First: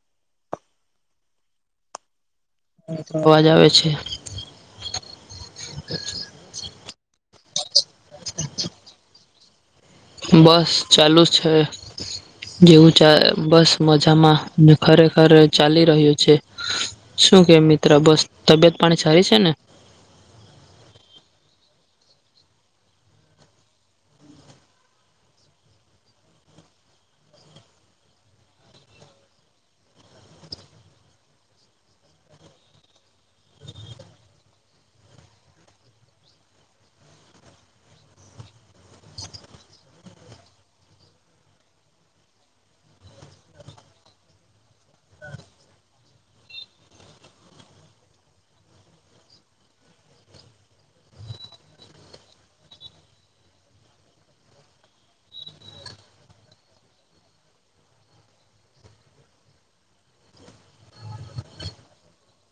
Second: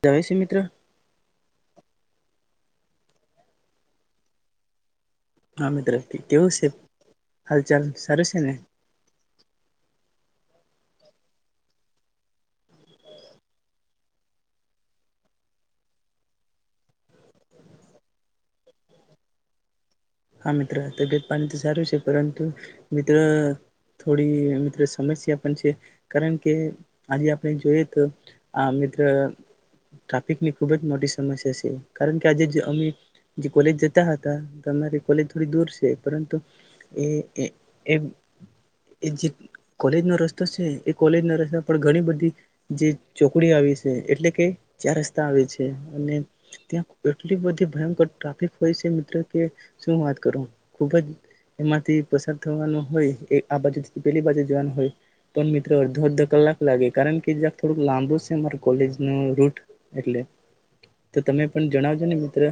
જય છે મિત્ર. અવાજ આવે છે. હા મિત્ર કેવું છે. હાલચાલ સરસને. બસ ચાલુ છે જેવું ચા બસ મજામાં ખરેખર ચાલી રહ્યું છે શું કે મિત્ર બસ તબિયત પાણી સારી છે ને. હા મિત્ર તબિયત પાણી તો સારું છે પરંતુ મિત્ર થોડી મિત્ર સમસ્યા પણ છે કારણ કે આજે આપણે જોઈએ તો આ મિત્ર ટ્રાફિકની ખુબ જ મોટી સમસ્યા છે કારણ કે આજે અમે જે કોલેજ જતા હતા કોલેજ થોડી દૂર છે પરંતુ એ જે કોલેજનો રસ્તો છે એ કોલેજ ના રસ્તા પર ઘણી બધી જે ચોકડી આવી છે એટલે કે ચાર રસ્તા આવે છે અને ત્યાં એટલી બધી ભયંકર ટ્રાફિક હોય છે મિત્ર કે. શું વાત કરું ખુબ જ એમાંથી પસાર થવાનું હોય એ આ બાજુથી પેલી બાજુ જવાનું હોય પણ મિત્ર અડધો અડધો કલાક લાગે કારણ કેક થોડુંક લાંબુ છે મા કોલેજ ન રૂટ એટલે તો તમે પણ જણાવજો ને મિત્ર.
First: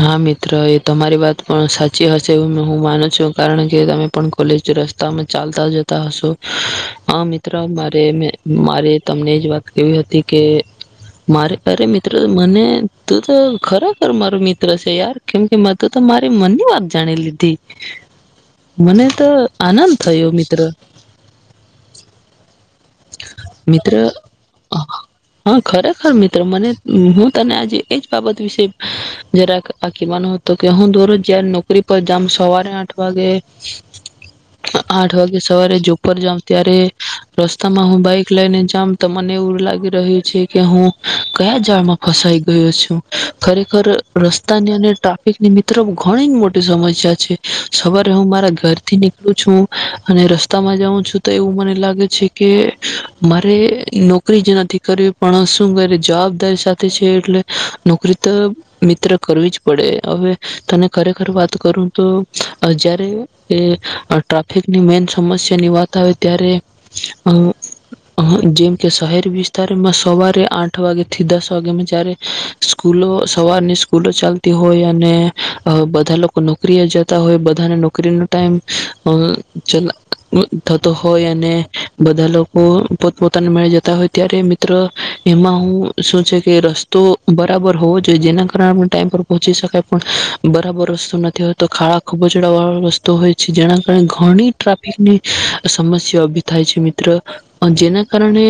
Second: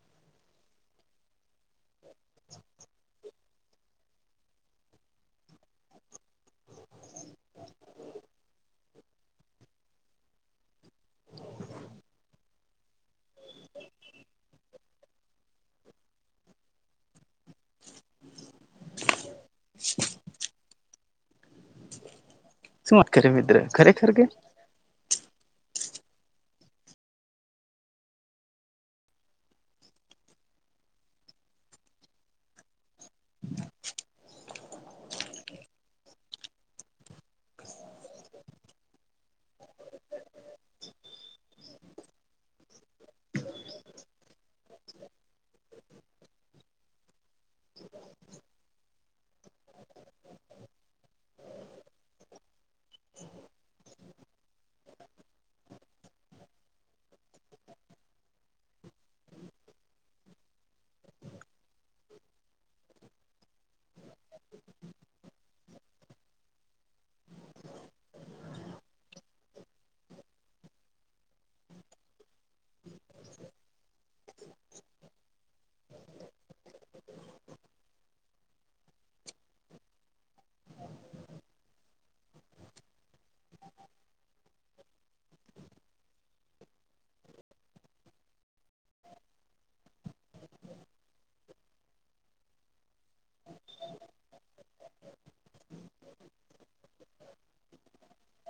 હા મિત્ર એ તમારી વાત પણ સાચી હશે એ હું માનું છું કારણ કે તમે પણ કોલેજ રસ્તામાં ચાલતા જતા હશો હા મિત્ર મારે મે મારે તમને એજ વાત કેવી હતી કે મારે અરે મિત્ર મને તું તો ખરાખર મારો મિત્ર. છે યાર કેમ કે મેં તો મારે મનની વાત જાણી લીધી મને તો. આનંદ થયો મિત્ર. સુ વાત કરે મિત્ર ખરેખર કે હા ખરેખર મિત્ર મને હું તને આજે એજ બાબત વિશે. જ કહેવાનો હતો કે હું દોરજ જયારે નોકરી પર જમ સવારે આઠ વાગે આઠ વાગે સવારે જોબ જાઉ ત્યારે રસ્તામાં હું બાઈક લઈને જમ તો મને એવું લાગી રહ્યું છે કે હું કયા જાઝાડમાં ફસાઈ ગયો છું ખરેખર. રસ્તાની અને ટ્રાફિકની મિત્ર ઘણી જ મોટી સમસ્યા છે સવારે હું મારા ઘરથી નીકળું છું અને રસ્તામાં જાઉં છું તો એવું મને લાગે છે કે મારે નોકરી જે નથી કરવી પણ શું કરે જવાબદારી સાથે છે એટલે નોકરી તો. મમિત્ર કરવી જ પડે હવે તને ખરેખર વાત કરું તો જયારે એ ટ્રાફિકની મેન સમસ્યા ની વાત આવે ત્યારે જેમ કે શહેર વિસ્તારમાં સવારે આઠ વાગેથી દસ વાગ્યામાં જારે સ્કૂલો. સવારની સ્કૂલો ચાલતી હોય અને બધા લોકો નોકરીએ જતા હોય બધાને નોકરીનો ટાઈમ અ થતો હોય અને બધા લોકો પોતપોતાને મેળ જતા હોય ત્યારે મિત્ર એમાં હું શું છે કે રસ્તો બરાબર હોવો. જો જે કાર ટાઈમ પર પહોંચી શકાય પણ બરાબર રસ્તો નથી હો તો ખાડા ખુબચડા વાળ રસ્તો હોય છે જેના કારણે ઘણી ટ્રાફિકની સમસ્યા ઉભી થાય છે મિત્ર જેના કારણે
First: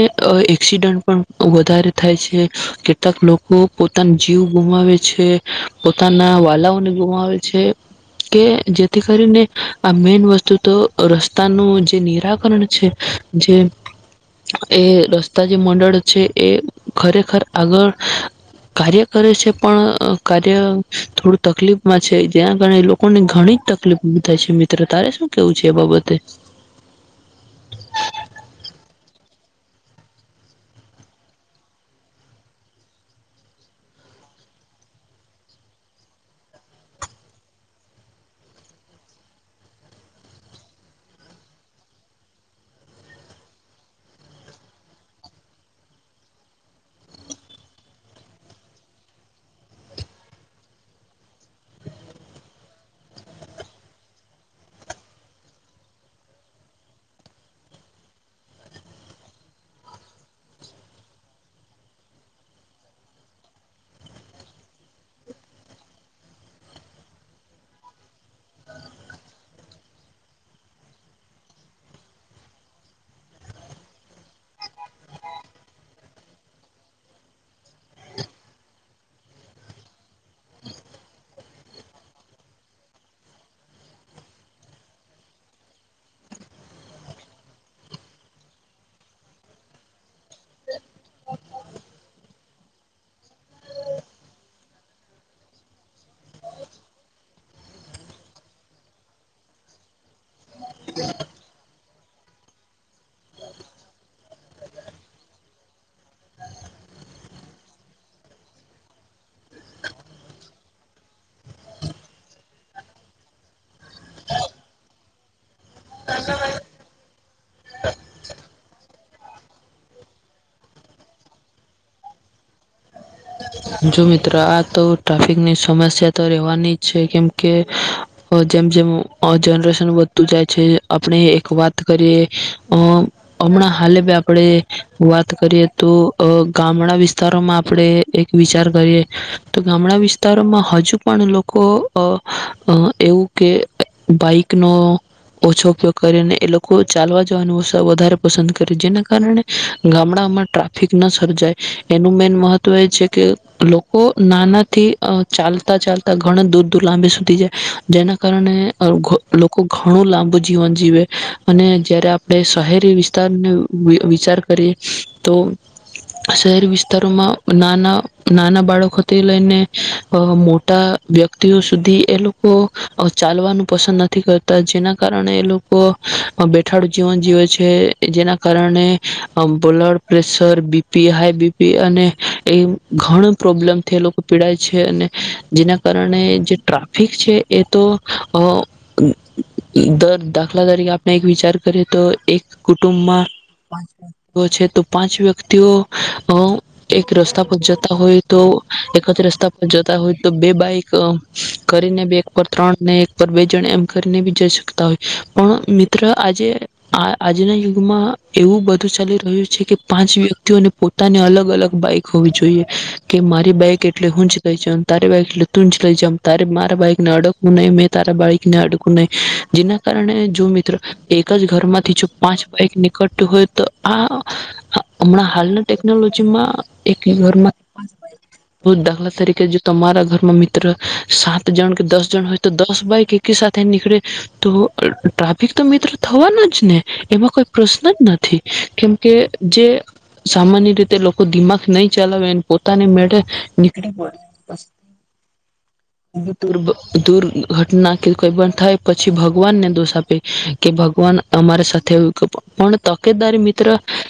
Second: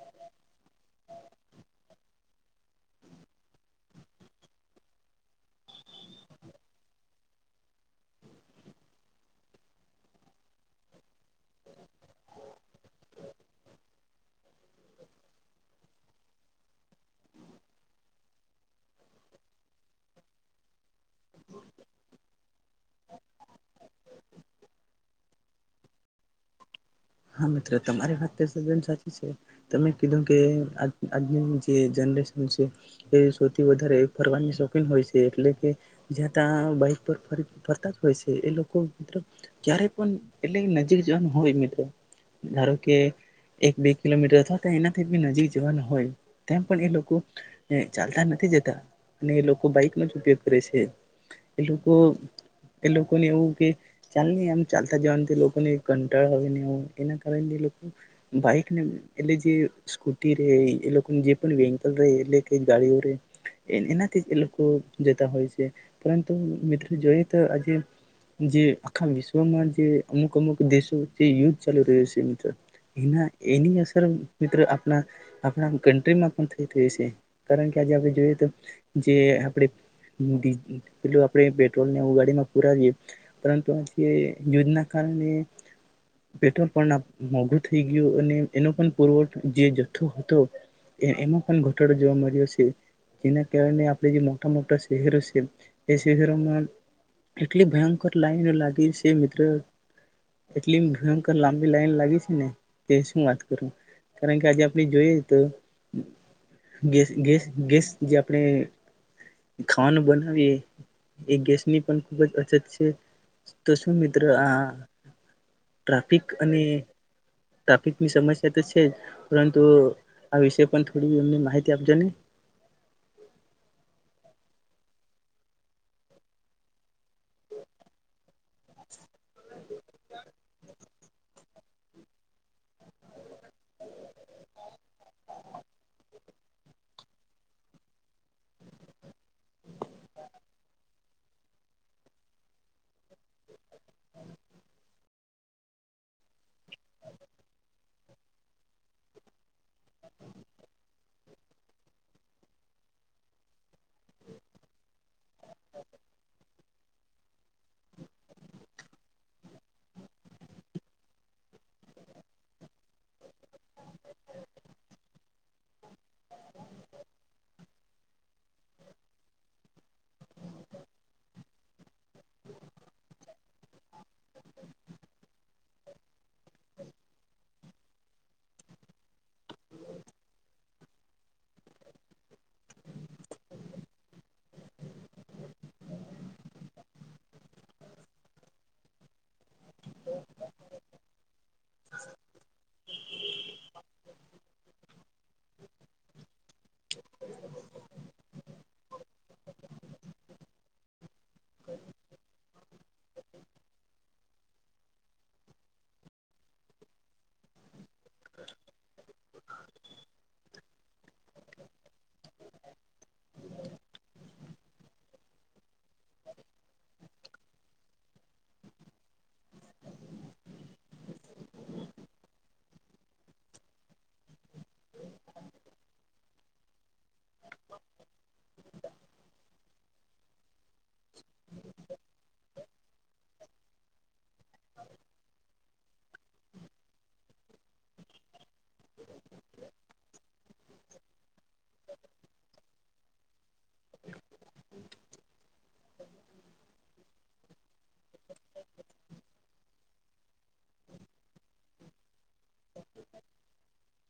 એક્સિડન્ટ પણ વધારે થાય છે કેટલાક લોકો પોતાની. જીવ ગુમાવે છે પોતાના વાલાઓને ગુમાવે છે કે જેથી કરીને આ મેન વસ્તુ તો રસ્તાનું જે નિરાકરણ છે જે એ રસ્તા જે મંડળ છે એ ખરેખર આગળ કાર્ય. કરે છે પણ કાર્ય થોડું તકલીફમાં છે જેના કારણે એ લોકોને ઘણી જ તકલીફ ઉભી થાય છે મિત્ર તારે શું કેવું છે એ બાબતે. હા મિત્ર તમારી વાત તદ્દન સાચી છે. તમે કીધું કે આજની જે જનરેશન છે એ સૌથી વધારે ફરવાની શોખીન હોય છે એટલે કે જ્યા ત્યા બાઈક પર ફરતા જ હોય છે એ લોકો મ ક્યારે પણ એટલે નજીક જવાનું હોય મિત્ર ધારો કે એક બે કિલોમીટર અથવા તો એનાથી બી નજીક જવાનું હોય તેમ પણ એ લોકો ચાલતા નથી જતા અને એ લોકો બાઈક નો જ ઉપયોગ કરે છે એ લોકો એ લોકોને એવું કે ચાલ આમ ચાલતા જવાનું લોકોને કંટાળા હોને એવ. એના કારણે એ લોકો બાઈકને એટલે જે સ્કૂટી રે એ લોકો જે પણ વેહકલ રહે એટલે કઈ ગાડીઓ રહે એનાથી એ લોકો જતા હોય છે પરંતુ મિત્રો જોઈએ તો આજે જે આખા વિશ્વમાં જે અમુક અમુક દેશો જે યુદ્ધ. ચાલ રહયુ છે એના એની અસર મિત્ર આપણા આપણા કન્ટ્રીમાં પણ થઈ રહી છે કારણ કે આજે આપણે જોઈએ તો જે આપણે પ આપણે પેટ્રોલ ગાડીમાં પુરાવીએ પરંતુ આજ યુદ્ધ ના કારણે. મોઘું થઈ ગું અને એનો પણ પુરવ જે જથ્થો હતો એમાં પણ ઘટાડો જોવા મળ્યો છે જેના કારણે આપણે જે મોટા મોટા શહેરો છે એ શહેરોમાં એટલી ભયંકર લાઈનો લાગી છે મિત્ર એટલી ભયંકર લાંબી લાઈન લાગી છે ને તે શું વાત કરું કારણ કે આજે આપણે જોઈએ તો ગે ગેસ જે આપણે. ખાવાનું બનાવીએ એ ગેસની પણ ખુબ જ અછત છે તો શું મિત્ર આ ટ્રાફિક અને. ટ્રાફિકની સમસ્યા તો છે જ પરંતુ આ વિષય પણ થોડી એમને માહિતી આપજો ને. જો મિત્ર આ તો ટ્રાફિકની સમસ્યા તો રહેવાની જ છે કેમકે. જેમ જેમ જનરેશન વધતું જાય છે. આપણે એક વાત કરીએ. હમણાં હાલે ભ આપડે વાત કરીએ તોઅ ગામડા વિસ્તારોમાં. આપડે એક. વિચાર કરીએ તો ગામડા અ વિસ્તારોમાં હજુ પણ લોકો એવું કે બાઈકનો ઓછો ઉપયોગ કરીને એ લોકો ચાલવા જવાનું વધારે પસંદ કરે જેના કારણે ગામડામાં ટ્રાફિક ન સર્જાય એનું મેન મહત્વ એ છે. કે લોકો નાનાથી ચાલતા ચાલતા ઘણા દૂર દૂર લાંબી સુધી જાય જેના કારણે લોકો ઘણું લાંબુ જીવન જીવે અને જારે આપણે શહેરી વિસ્તારને વિચાર કરીએ તો શહેરી વિસ્તારોમાં નાના. નાના બાળકોથી લઈને મોટા વ્યક્તિઓ સુધી એ લોકો ચાલવાનું પસંદ નથી કરતા જેના કારણે એ લોકો બેઠાડું જીવન જીવે છે જેના કારણે blood pressure BP high BP અને એ. ઘણો પ્રોબ્લેમ થાઈ લો એ લોકો પીડાય છે અને જેના કારણે જે ટ્રાફિક છે એ તો અ દર દાખલા તરીકે આપણે એક વિચાર કરીએ તો એક કુટુંબમાં પાંચ વ્યક્તિઓ છે તો પાંચ વ્યક્તિઓ અ એક રસ્તા પર જતા હોય તો એક જ રસ્તા પર જતા હોય તો બે બાઈક કરીને એક પર ત્રણ ને એક પર બે જણ એમ કરીને બી જઈ શકતા હોય પણ મિત્ર આજે આ આજના યુગમાં એવું બધું ચાલી રહ્યું છે કે પાંચ વ્યક્તિઓને પોતાને અલગ અલગ. હોવી જોઈએ કે મારી બેગ એટલે હું જ. લઇ જવા તારી બાઈક તું જ લઈ જ ત મારા બાઈકને અડકવું નહી મેં તારા બાઈકને અડકવું નહી જેના કારણે જો મિત્રો એક જ ઘર માંથી જો પાંચ બાઈક નીકળત હોય તો આ હમણાં હાલના ટેકનોલોજી માં. એક ઘરમાં બ દાખલા તરીકે જો તમારા ઘર માં મિત્ર. મિત્ર સાત જણ કે દસ જન હોય. તો દસ બાઈક એકી સાથે નીકળે તો ટ્રાફિક તો મિત્ર થવાનો જ ને એમાં કોઈ પ્રશ્ન જ નથી કેમકે જે સામાન્ય રીતે લોકો નહી ચલાવે એને પોતાને મેળે. નીકળી પરે [unintelligible] દુર્ઘટના કે કોઈ પણ થાય પછી ભગવાનને દોષ આપે કે ભગવાન અમારી સાથે આવું પણ તકેદારી મિત્ર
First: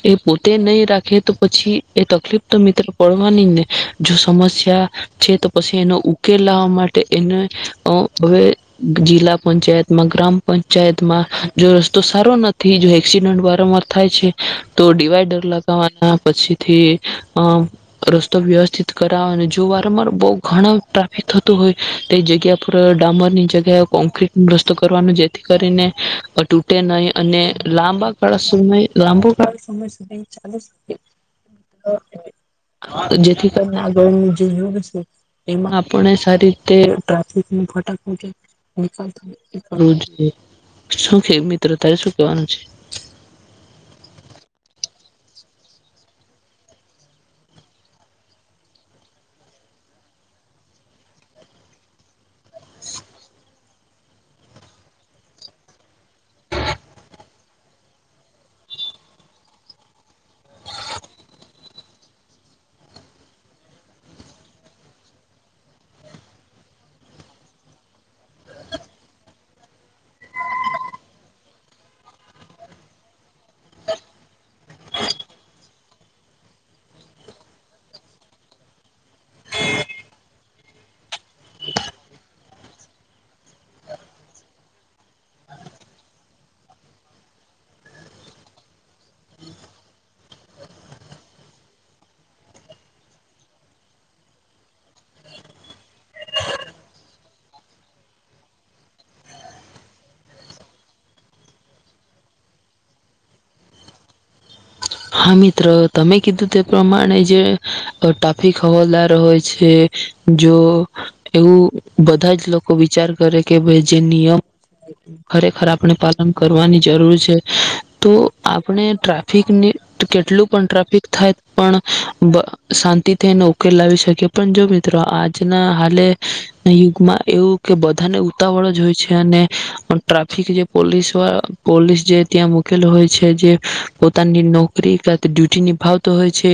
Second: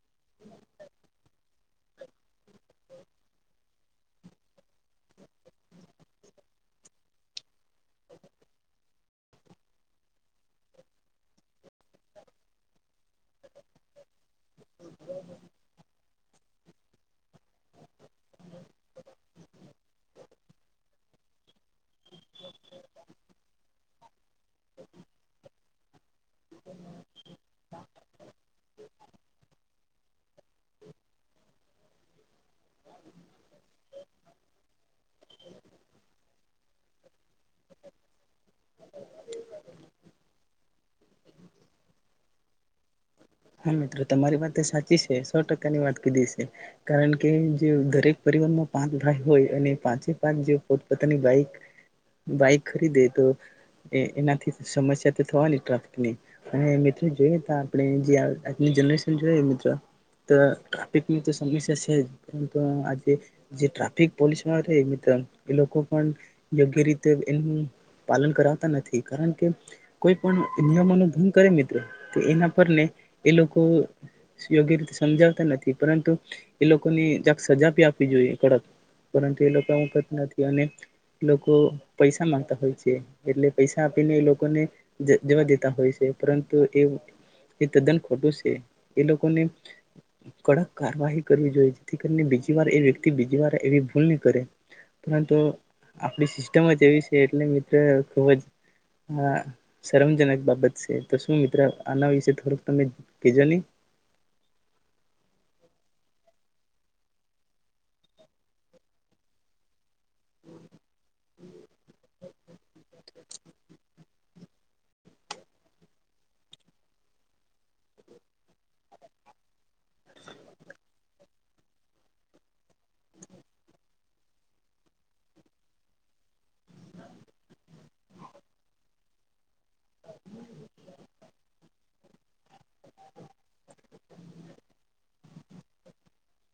એ પોતે નહી રાખે તો. પછી એ તકલીફ. તો મિત્ર પડવાની ને જો સમસ્યા છે તો પછી એનો ઉકેલ લાવવા માટે એને હવે જિલ્લા પંચાયતમાં ગ્રામ પંચાયતમાં જો રસ્તો સારો નથી જો એક્સિડન્ટ વારંવાર થાય છે તો ડિવાઇડર લગાવવાના. પછીથી. અ રસ્તો વ્યવસ્થિત કરાવવાનો જો વારંવાર બઉ ઘણ ટ્રાફિક થતું હોય તે જગ્યા પર ડામરની જગ્યા કોક્રટ ન રસ્તો કરવાનો જેથી કરીને તૂટે નહી અને લાંબા. કળ શુંમે લાંબુ સમય સુધી ચાલુ. હ. જેથી કરીને આગળ નું જે યુગ છે એમાં આપણે સારી તે ટ્રાફિક ન ફટક. કર જો. શુ કે મિત્ર તારે શુ કેવાનું છે. હા તમારી વાત સાચી છે સો ટકાની વાત કીધી છે કારણ કે જે દરેક પરિવારમાં પાંચ ભાઈ હોય અને પાંચે પાંચ જે પોતપતાનીઈક બાઈક ખરીદે તો એનાથી સમસ્યા તો થવાની ટ્રાફિકની અને મિત્રો જોઈએ ત આપણે જે. આજે જરેશન જોય મિત્ર તો ટ્રાફિકની તો સમસ્યા છે જ પરંતુ આજે જે ટ્રાફિક પોલીસ વાળા છે મિત્ર એ લોકો પણ યોગ્ય રીતે એનું પાલન કરાવતા નથી કારણ કે કોઈ પણ નિયમો ન ભંગ કરે મિત્ર તો એના પરને. એ લોકો યોગ્ય રીતે સમજાવતા નથી પરંતુ એ લોકોને સજા આપવી જોઈએ કડક પરંતુ એ લોકો કરતા નથી અને એ લોકો પૈસા માંગતા હોય છે એટલે પૈસા આપીને એ લોકોને જવા દેતા હોય છે પરંતુ એ તદ્દન. ખોટું છે એ લોકોને કડક કારવાહી કરવી જોઈએ જેથી કરીને બીજી વાર એ વ્યક્તિ બીજી વાર એવી ભૂલ નહીં કરે પરંતુ આપણી સિસ્ટમ જ એવી છે એટલે મિત્ર ખૂબ જ શરમજનક બાબત છે તો શું મિત્ર આના વિશે થોડુંક. તમે [unintelligible] હા મિત્ર તમે કીધું તે પ્રમાણે જે ટ્રાફિક હવાદાર હોય છે જો એવું બધા જ લોકો. વિચાર કરે કે ભજે નિયમ. ખરેખર આપણે પાલન કરવાની જરૂર છે, તો આપણે ટ્રાફિકને કેટલું પણ ટ્રાફિક થાય પણ, શાંતિ થઈ ન ઉકેલ લાવી શકે પણ જો મિત્રો આજના હાલે યુગમાં એવું કે બધાને ઉતાવળ જ હોય છે, અને ટ્રાફિક જે પોલીસ પોલીસ જે ત્યાં મુૂકેલ હોય છે, જે પોતાની ડ્યુટી નિભાવતો હોય છે,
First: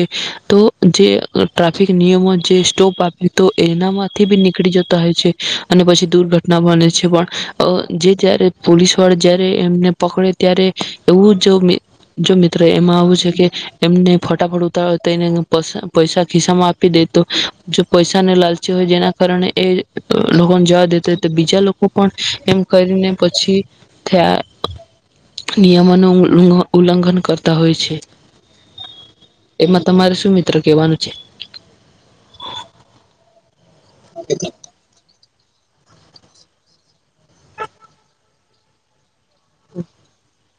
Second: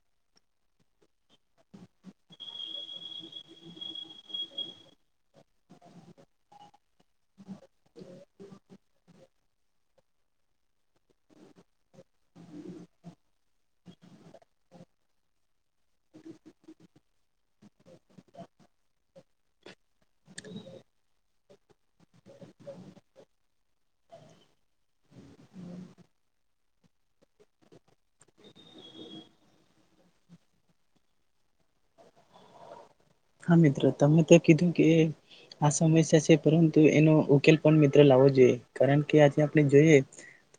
તો જે ટ્રાફિક નિયમો જે સ્ટોપ આપે તો એનામાંથી બી નીકળી જતા હોય છે, અને પછી દુર્ઘટના બને છે પણ જે જ્યારે પોલીસ વાળા જયારે એમને પકડે ત્યારે એવું મિત્ર એમાં આવ એમને ફટાફ ઉતને પૈસા ખિસ્સામાં આપી દેતો, જો પૈસાને લાલચી હોય જેના કારણે એ લોકોને જવા દેતા તો બીજા લોકો પણ એમ કરીને પછી થ નિયમોનું ઉલ્લઘન કરતા હોય છે. એમાં તમારે શું મિત્રો કેહેવાનું છે? હા મિત્રો તમે તો કીધું કે સમસ્યા છે પરંતુ એનો ઉકેલ પણ મિત્રો લાવો જોઈએ, કારણ કે કે આજે આપણે જોઈએ. તો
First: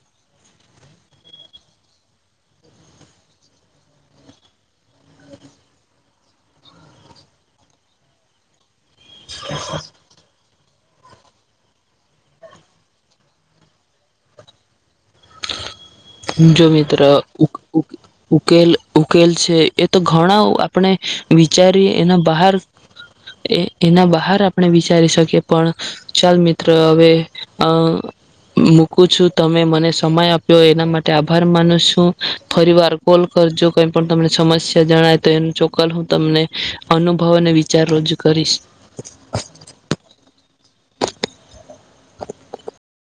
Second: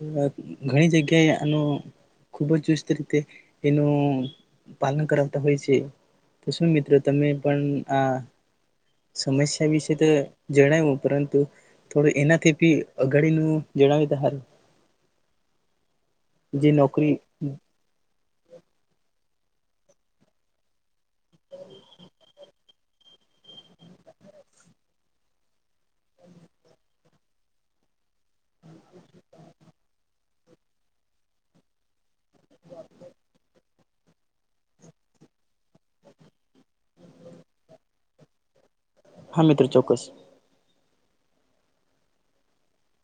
ઘણી જગ્યાએ આનો ખૂબ જ ચુસ્ત રીતે એનું પાલન કરાવતા હોય છે, તો શું મિત્રો તમે પણ આ સમસ્યા વિશે તો જણાવ્યું પરંતુ થોડું એનાથી બી અઘાડીનું જણાવ્યું તો સારું. [inaudible] જો મિત્ર ઉ ઉકેલ ઉકેલ છે એ તો ઘણા આપણે વિચારી એના બહાર એના બહાર આપણે વિચારી શકીએ પણ ચાલ મિત્ર હવે અ મૂકું છું તમે મને સમય આપ્યો એના માટે આભાર માનું છું, ફરી વાર કોલ કરજો કઈ પણ તમને સમસ્યા જણાય તો એનું ચોક્કલ હું તમને, અનુભવ અને વિચાર રોજ કરીશ. હા મિત્ર ચોક્કસ. [inaudible]